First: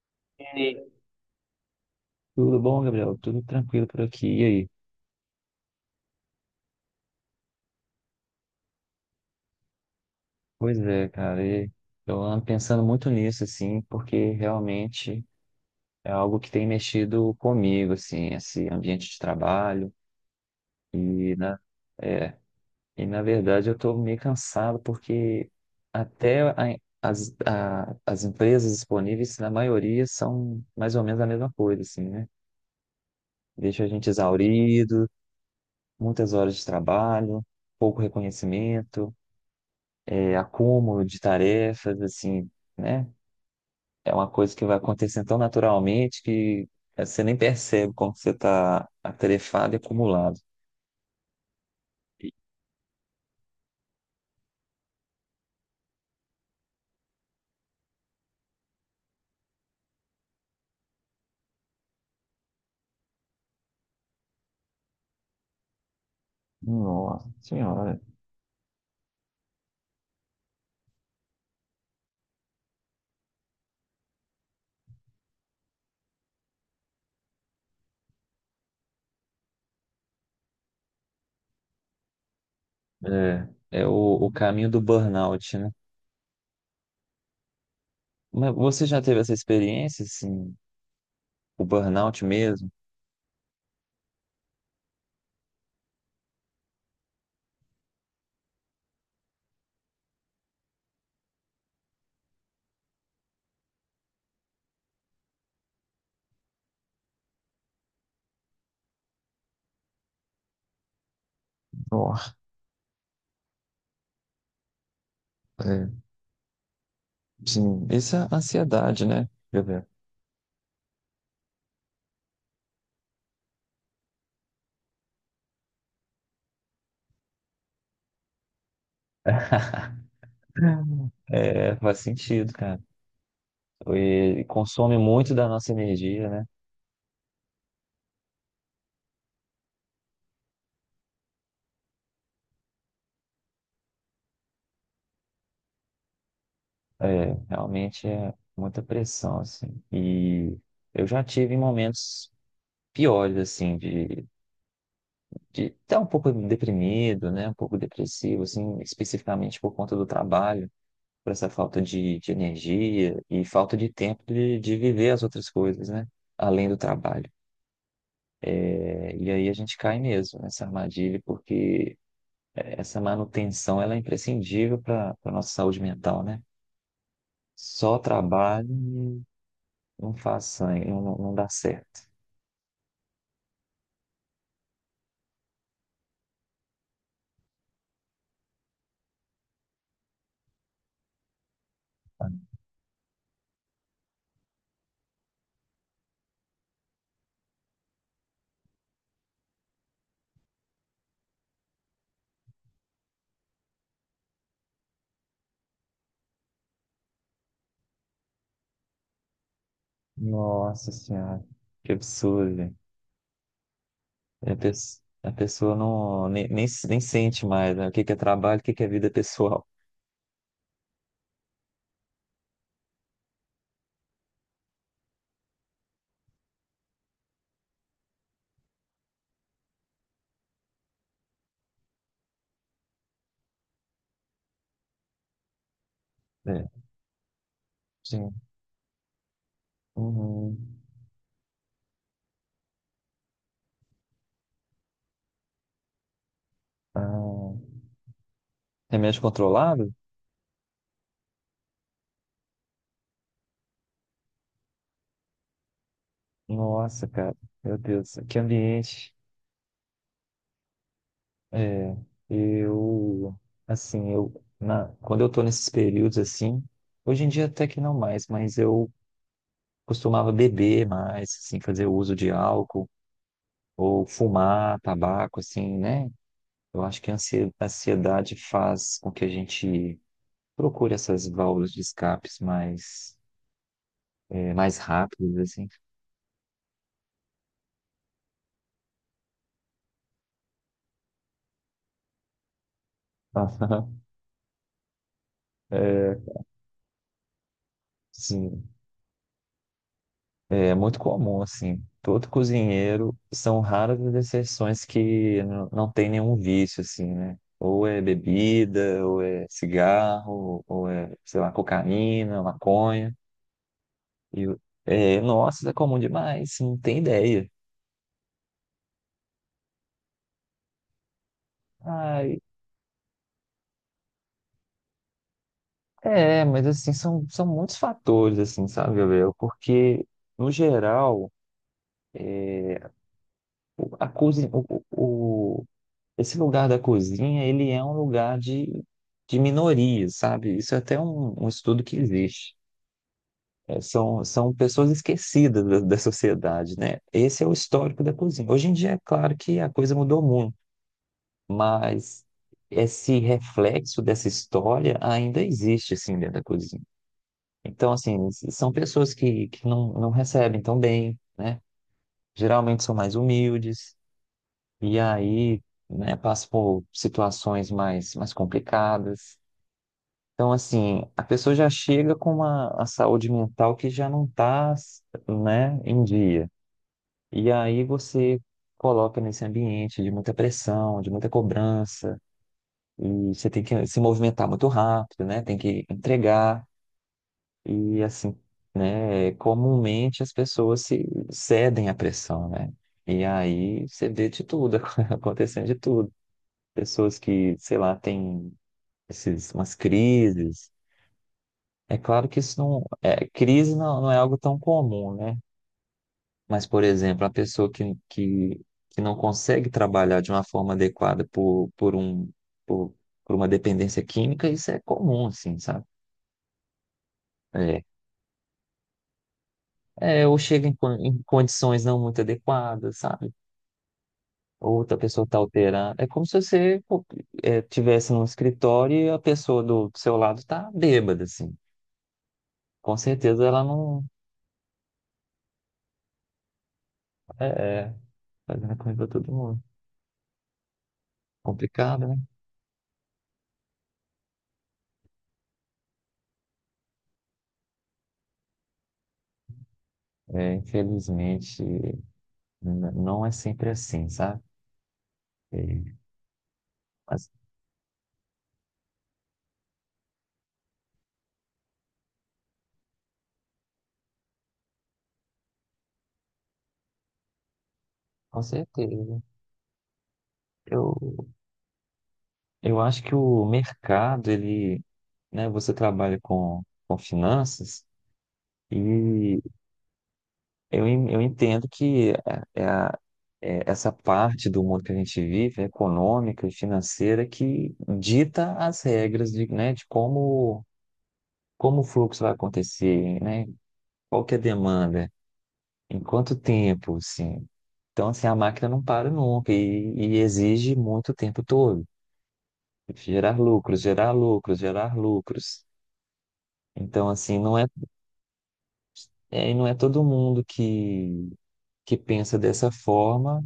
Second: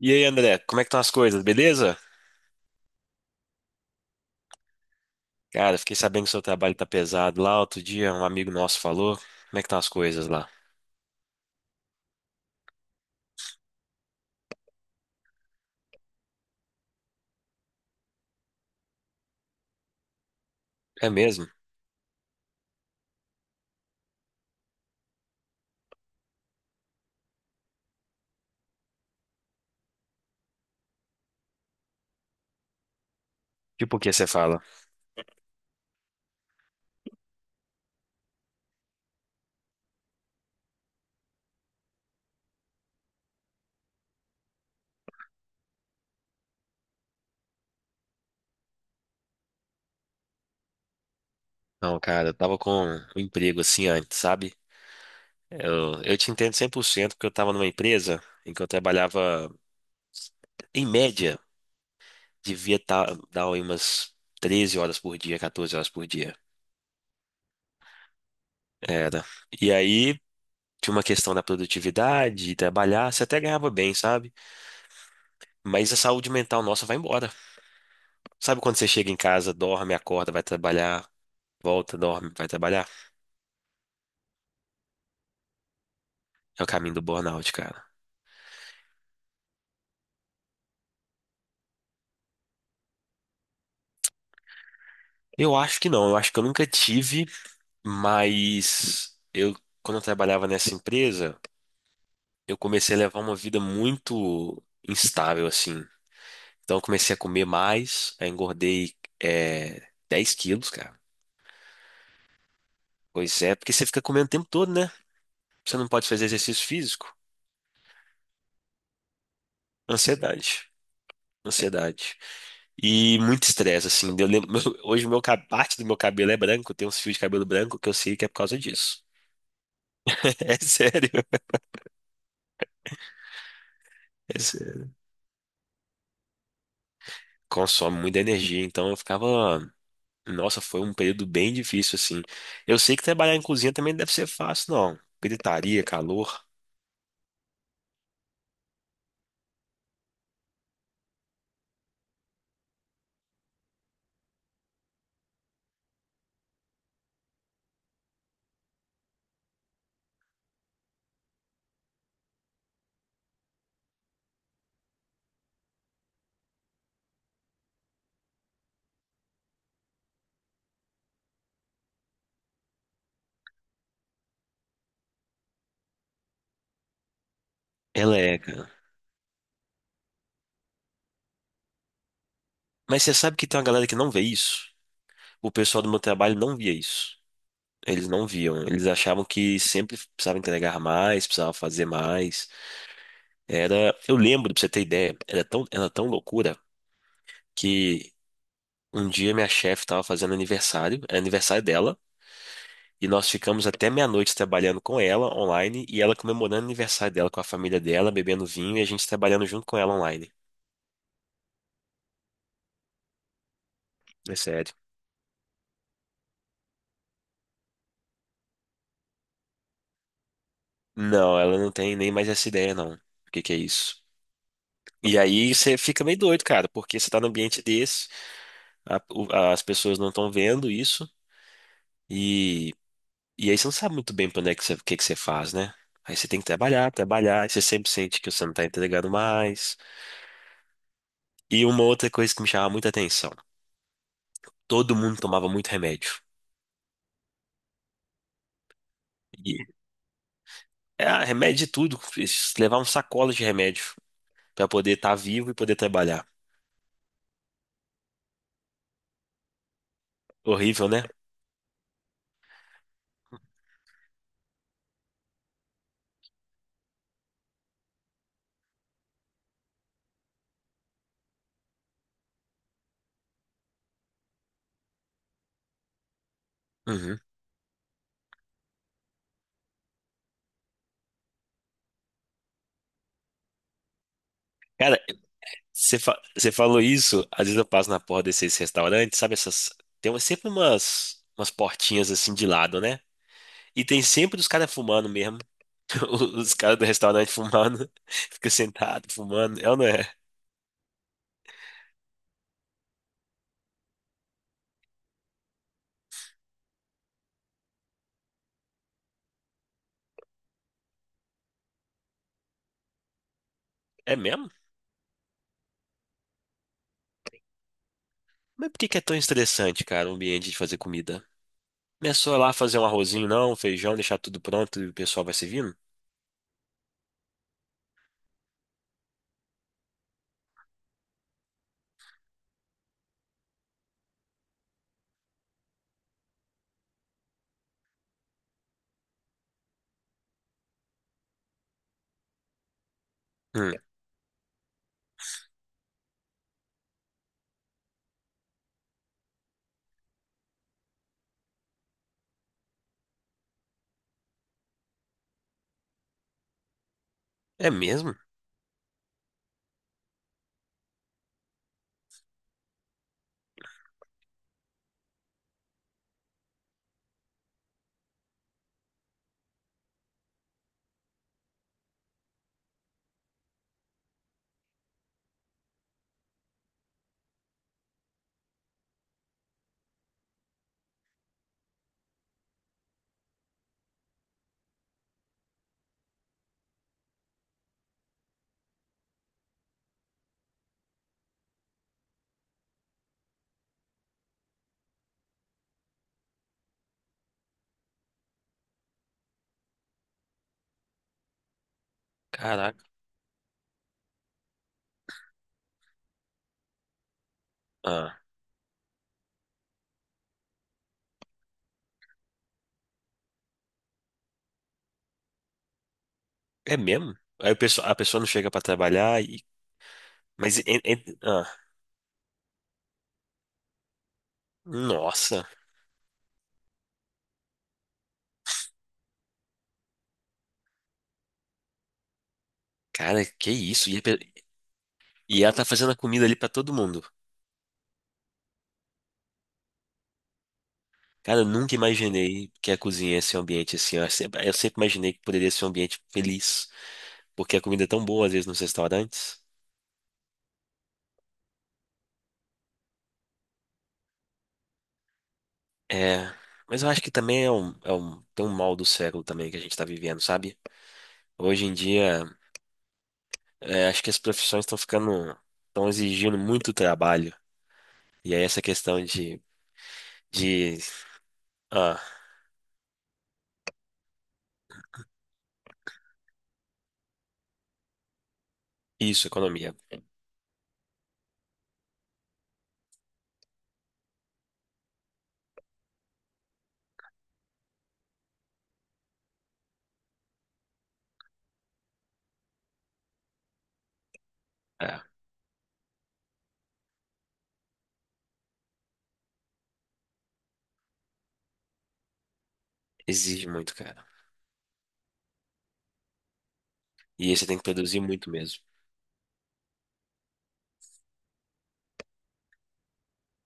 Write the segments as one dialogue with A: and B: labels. A: E aí,
B: E
A: André, como é que
B: aí?
A: estão as coisas, beleza?
B: Tudo bom, Gabriel? Tudo tranquilo por aqui. E aí?
A: Cara, fiquei sabendo que seu trabalho tá pesado lá. Outro dia, um amigo nosso falou. Como é que estão as coisas lá?
B: Pois é, cara. Eu ando pensando muito nisso, assim, porque realmente é algo que tem mexido comigo, assim, esse ambiente de trabalho.
A: É
B: E
A: mesmo?
B: na, é, na verdade, eu estou meio cansado, porque até a- as empresas disponíveis, na maioria, são mais ou menos a mesma coisa, assim, né? Deixa a
A: Tipo, o
B: gente
A: que você fala?
B: exaurido, muitas horas de trabalho, pouco reconhecimento. Acúmulo de tarefas, assim, né? É uma coisa que vai acontecendo tão naturalmente que você nem percebe como você está atarefado e acumulado.
A: Não, cara, eu tava com um emprego assim antes, sabe? Eu te entendo 100% porque eu tava numa empresa em que eu trabalhava, em média, devia tá, dar aí umas 13 horas por dia, 14 horas por dia.
B: Nossa senhora.
A: Era. E aí, tinha uma questão da produtividade, de trabalhar, você até ganhava bem, sabe? Mas a saúde mental nossa vai embora. Sabe quando você chega em casa, dorme, acorda, vai trabalhar, volta, dorme, vai trabalhar?
B: É, é o caminho do burnout, né?
A: É o caminho do burnout, cara.
B: Mas você já teve essa experiência, assim, o burnout mesmo?
A: Eu acho que não, eu acho que eu nunca tive, mas eu, quando eu trabalhava nessa empresa, eu comecei a levar uma vida muito instável, assim. Então eu comecei a comer mais, aí engordei 10 quilos, cara.
B: Nossa,
A: Pois é, porque você fica comendo o tempo todo, né? Você não
B: é,
A: pode fazer exercício físico.
B: sim. Isso é ansiedade, né? Quer dizer,
A: Ansiedade. Ansiedade. E muito estresse, assim. Eu lembro, hoje parte do meu cabelo é branco, eu tenho uns fios de cabelo branco que eu sei que é por causa disso. É sério.
B: É, faz sentido, cara.
A: É
B: E
A: sério.
B: consome muito da nossa energia, né?
A: Consome muita energia, então eu ficava. Nossa, foi um período bem difícil, assim. Eu sei que trabalhar em cozinha também não deve ser fácil, não. Gritaria, calor.
B: É, realmente é muita pressão, assim. E eu já tive momentos piores, assim, de estar um pouco deprimido, né? Um pouco depressivo, assim, especificamente por conta do trabalho, por essa falta de energia e falta de tempo de viver as outras coisas, né? Além do trabalho. É, e aí a gente cai mesmo nessa armadilha, porque essa manutenção, ela é imprescindível para a nossa saúde mental, né? Só
A: Ela é, cara.
B: trabalho não faz sangue, não, não dá certo.
A: Mas você sabe que tem uma galera que não vê isso? O pessoal do meu trabalho não via isso. Eles não viam. Eles achavam que sempre precisava entregar mais, precisava fazer mais. Era, eu lembro, pra você ter ideia, era tão loucura que um dia minha chefe estava fazendo aniversário, era aniversário dela, e nós ficamos até meia-noite trabalhando com ela online e ela comemorando o aniversário dela com a família dela, bebendo vinho e a gente trabalhando junto com ela online.
B: Nossa Senhora, que absurdo, velho.
A: É
B: A
A: sério.
B: pes- a pessoa não, nem sente mais, né? O que que é trabalho, o que que é vida pessoal.
A: Não, ela não tem nem mais essa ideia, não. O que que é isso? E aí você fica meio doido, cara, porque você tá num ambiente desse. As pessoas não estão vendo isso, e, e aí você não sabe muito bem para onde é que você, o que que você faz, né? Aí você tem que
B: É,
A: trabalhar, trabalhar, e você sempre sente
B: sim.
A: que você não tá entregando mais.
B: Uhum.
A: E uma outra coisa que me chamava muita atenção: todo mundo tomava muito remédio.
B: Ah, remédio
A: E,
B: controlado?
A: remédio de tudo, levar um sacola de remédio para poder estar vivo e poder trabalhar.
B: Nossa, cara, meu Deus, que ambiente.
A: Horrível, né?
B: É, eu, assim, eu, na, quando eu tô nesses períodos assim, hoje em dia até que não mais, mas eu costumava beber mais, assim, fazer uso de álcool ou fumar tabaco, assim, né? Eu acho que a
A: Uhum.
B: ansiedade faz com que a gente procure essas válvulas de escapes mais, mais
A: Cara,
B: rápidas, assim.
A: você falou isso, às vezes eu passo na porta desses restaurantes, sabe essas. Tem sempre umas portinhas assim de lado, né? E tem sempre os caras fumando mesmo.
B: É,
A: Os caras do restaurante fumando. Fica
B: sim,
A: sentado, fumando. É ou não é?
B: é muito comum, assim. Todo cozinheiro, são raras as exceções que não tem nenhum vício, assim, né? Ou é bebida, ou é cigarro, ou é, sei lá, cocaína, maconha.
A: É
B: E,
A: mesmo?
B: o- Nossa, isso é comum demais, não tem ideia.
A: Mas por que que é tão estressante, cara, o ambiente de fazer comida? Não é só
B: Ai,
A: lá fazer um arrozinho, não, um feijão, deixar tudo pronto e o pessoal vai servindo?
B: é, mas assim, são muitos fatores, assim, sabe, Gabriel? Porque, no geral, a cozinha, esse lugar da cozinha, ele é um lugar de minorias, sabe? Isso é até um, um estudo que existe.
A: Hum,
B: É, são pessoas esquecidas da, da sociedade, né? Esse é o histórico da cozinha. Hoje em dia, é claro que a coisa mudou muito, mas esse reflexo dessa história ainda existe, assim, dentro da cozinha.
A: é
B: Então,
A: mesmo?
B: assim, são pessoas que não, não recebem tão bem, né? Geralmente são mais humildes, e aí, né, passam por situações mais, mais complicadas. Então, assim, a pessoa já chega com uma, a saúde mental que já não está, né, em dia. E aí você coloca nesse ambiente de muita pressão, de muita cobrança, e você tem que se movimentar muito rápido, né? Tem que entregar. E assim, né, comumente as pessoas se cedem à pressão, né? E aí você vê de tudo, acontecendo de tudo. Pessoas que, sei lá, têm esses, umas crises. É claro que isso não
A: Caraca.
B: é, crise não, não é algo tão comum, né? Mas, por exemplo, a pessoa
A: Ah,
B: que não consegue trabalhar de uma forma adequada por um, por, por uma dependência química, isso é comum, assim, sabe?
A: é mesmo? Aí
B: É,
A: a pessoa não chega pra trabalhar e.
B: é, ou
A: Mas.
B: chega em, em condições não muito adequadas, sabe? Outra pessoa está
A: Nossa,
B: alterando. É como se você pô, é, tivesse num escritório e a pessoa do seu lado está bêbada, assim. Com
A: cara,
B: certeza
A: que
B: ela
A: isso? E,
B: não
A: ela tá fazendo a comida ali pra todo mundo.
B: é, é fazendo comida pra todo mundo.
A: Cara, eu nunca
B: Complicado, né?
A: imaginei que a cozinha ia ser um ambiente assim. Eu sempre imaginei que poderia ser um ambiente feliz, porque a comida é tão boa às vezes nos restaurantes.
B: É, infelizmente, não é sempre assim, sabe? É,
A: É, mas eu acho que
B: mas
A: também é um, tem um mal do século também que a gente tá vivendo, sabe? Hoje em dia, acho que as profissões estão exigindo muito trabalho. E
B: com
A: aí essa questão
B: certeza.
A: de,
B: Eu,
A: ah,
B: eu acho que o mercado, ele, né, você trabalha com finanças
A: isso,
B: e
A: economia.
B: eu, eu entendo que é é essa parte do mundo que a gente vive, econômica e financeira, que dita as regras de, né, de como, como o fluxo vai acontecer, né? Qual que é a
A: É,
B: demanda, em quanto tempo, assim. Então, assim, a máquina não para nunca e, e exige muito o tempo todo. Gerar
A: exige muito,
B: lucros,
A: cara.
B: gerar lucros, gerar lucros. Então,
A: E aí
B: assim,
A: você
B: não
A: tem que
B: é,
A: produzir muito mesmo.
B: é, não é todo mundo que pensa dessa forma,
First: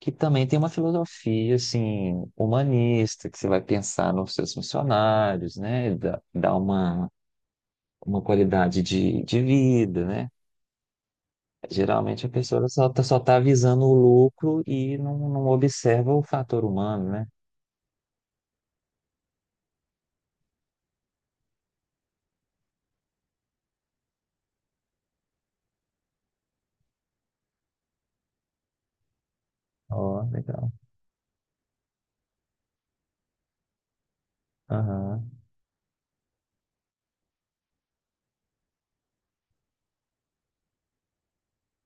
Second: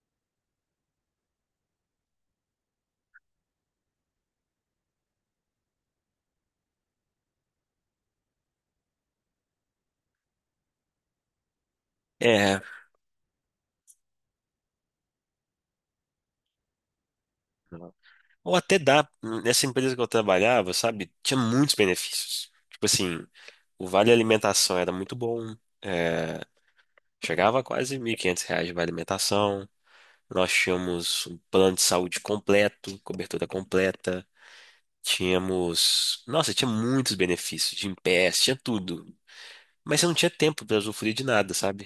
B: que também tem uma filosofia assim humanista, que você vai pensar nos seus funcionários, né? Dá, dá uma qualidade de vida, né? Geralmente a
A: É.
B: pessoa só tá visando o lucro e não, não observa o fator humano, né?
A: Ou até dá, nessa empresa que eu trabalhava, sabe, tinha muitos benefícios. Tipo assim, o vale alimentação era muito bom, é, chegava a quase R$ 1.500 de vale alimentação.
B: Ó,
A: Nós
B: legal.
A: tínhamos um plano de saúde completo, cobertura completa.
B: Aham,
A: Tínhamos, nossa, tinha muitos benefícios, de PS, tinha tudo. Mas você não tinha tempo para usufruir de nada, sabe?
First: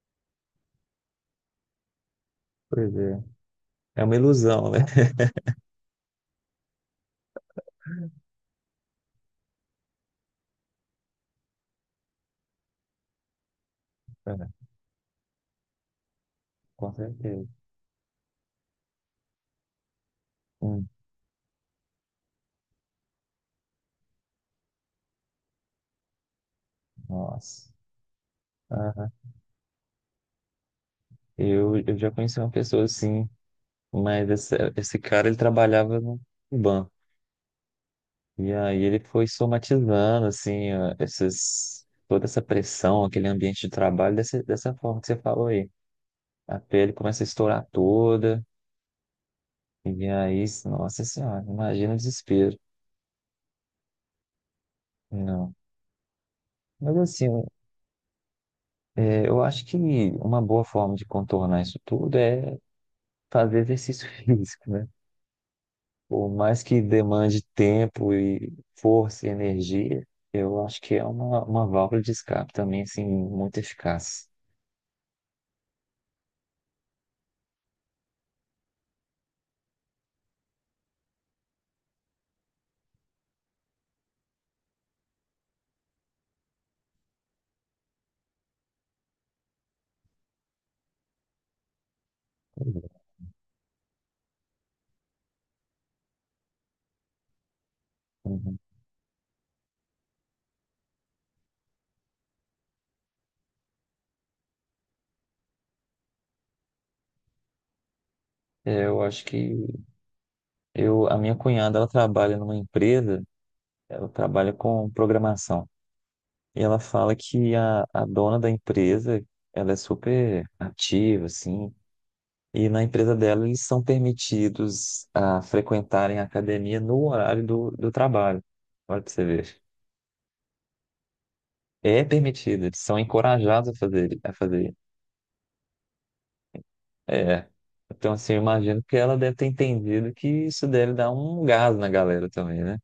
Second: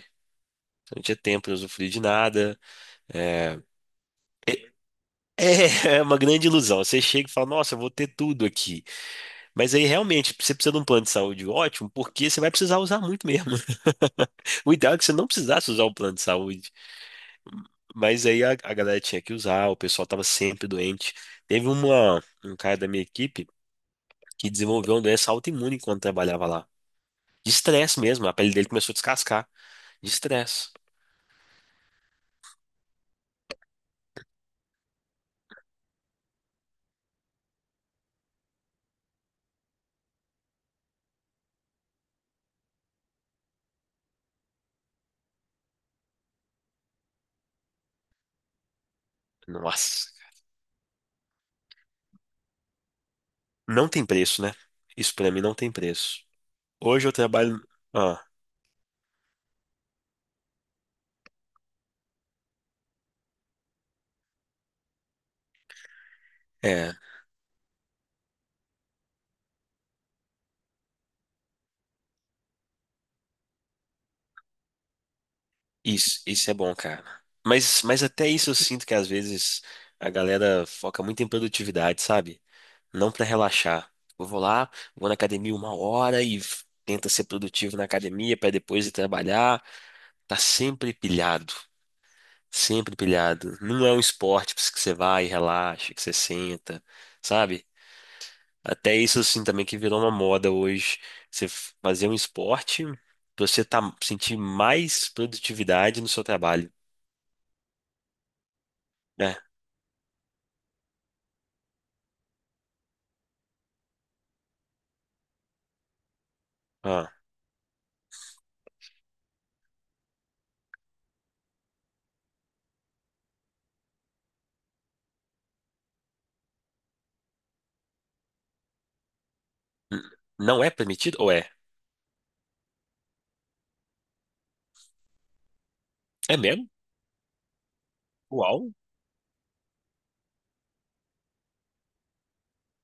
A: Você não tinha tempo para usufruir de nada.
B: pois é.
A: É,
B: É uma ilusão, né?
A: é uma grande ilusão. Você chega e fala, nossa, eu vou ter tudo aqui. Mas aí realmente você precisa de um plano de saúde ótimo, porque você vai precisar usar muito mesmo.
B: É,
A: O ideal é que você não precisasse usar o plano de saúde.
B: com certeza.
A: Mas aí a galera tinha que usar, o pessoal estava sempre
B: Hum,
A: doente. Teve uma, um cara da minha equipe que desenvolveu uma doença autoimune enquanto trabalhava lá. De
B: nossa.
A: estresse mesmo, a pele dele começou a
B: Aham.
A: descascar. De estresse.
B: Eu já conheci uma pessoa assim, mas esse cara ele trabalhava no banco. E aí ele foi somatizando, assim, ó, esses, toda essa pressão, aquele ambiente de trabalho dessa, dessa forma que você falou aí. A pele começa a estourar toda, e
A: Nossa.
B: aí, nossa senhora, imagina o desespero.
A: Não tem preço, né? Isso pra mim
B: Não.
A: não tem preço.
B: Mas
A: Hoje eu
B: assim,
A: trabalho. Ah,
B: é, eu acho que uma boa forma de contornar isso tudo é fazer exercício físico, né? Por mais que
A: é,
B: demande tempo e força e energia, eu acho que é uma válvula de escape também, assim, muito eficaz.
A: Isso é bom, cara. Mas até isso eu sinto que às vezes a galera foca muito em produtividade, sabe? Não pra relaxar. Eu vou lá, vou na academia uma hora e tenta ser produtivo na academia pra depois ir trabalhar. Tá sempre pilhado, sempre pilhado. Não é um esporte que você vai e relaxa, que você senta, sabe?
B: Uhum.
A: Até isso assim também que virou uma moda hoje. Você fazer um esporte pra você tá, sentir mais produtividade no seu trabalho,
B: É, Eu acho que
A: né?
B: Eu, a minha cunhada, ela trabalha numa empresa, ela trabalha com programação. E ela fala que a dona da empresa, ela é super ativa, assim. E na empresa dela, eles são permitidos a frequentarem a academia no horário do, do trabalho. Olha pra você ver.
A: N- Não é permitido? Ou é?
B: É permitido, eles são encorajados a fazer, a fazer.
A: É mesmo?
B: É. Então, assim, eu
A: Uau!
B: imagino que ela deve ter entendido que isso deve dar um gás na galera também, né?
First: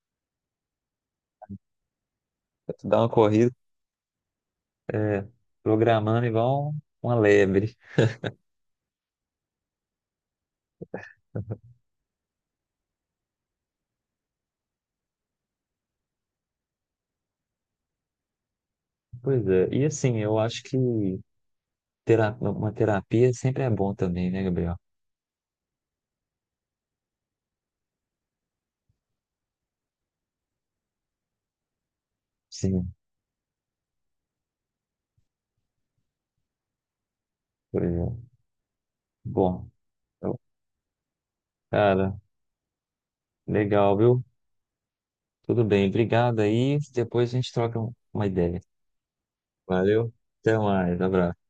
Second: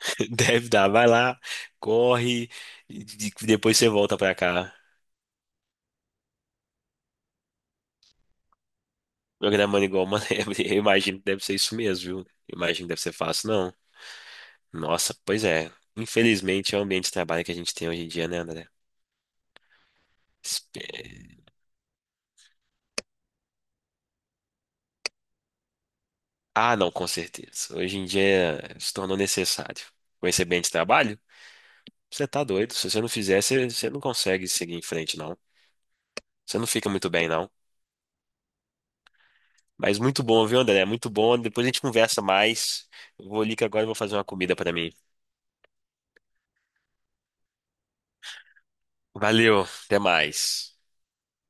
A: Deve dar. Vai lá, corre,
B: Dá
A: e
B: uma corrida,
A: depois você volta pra cá.
B: é, programando igual uma lebre.
A: Programando igual uma lebre. Eu imagino que deve ser isso mesmo, viu? Eu imagino que deve ser fácil, não. Nossa, pois é. Infelizmente é o ambiente de trabalho que a gente tem hoje em dia, né, André?
B: Pois é, e assim, eu acho que
A: Espe-
B: uma terapia sempre é bom também, né, Gabriel?
A: Ah, não, com certeza. Hoje em dia se tornou necessário. Com esse ambiente de trabalho, você tá doido. Se
B: Sim,
A: você não fizer, você, você não consegue seguir em frente, não. Você não fica muito bem, não.
B: pois é. Bom,
A: Mas muito
B: eu-
A: bom, viu, André? Muito bom. Depois a gente
B: cara,
A: conversa mais. Eu vou ali que agora eu vou
B: legal,
A: fazer
B: viu?
A: uma comida pra mim.
B: Tudo bem, obrigado aí. Depois a gente troca uma ideia.
A: Valeu, até
B: Valeu, até
A: mais.
B: mais, abraço.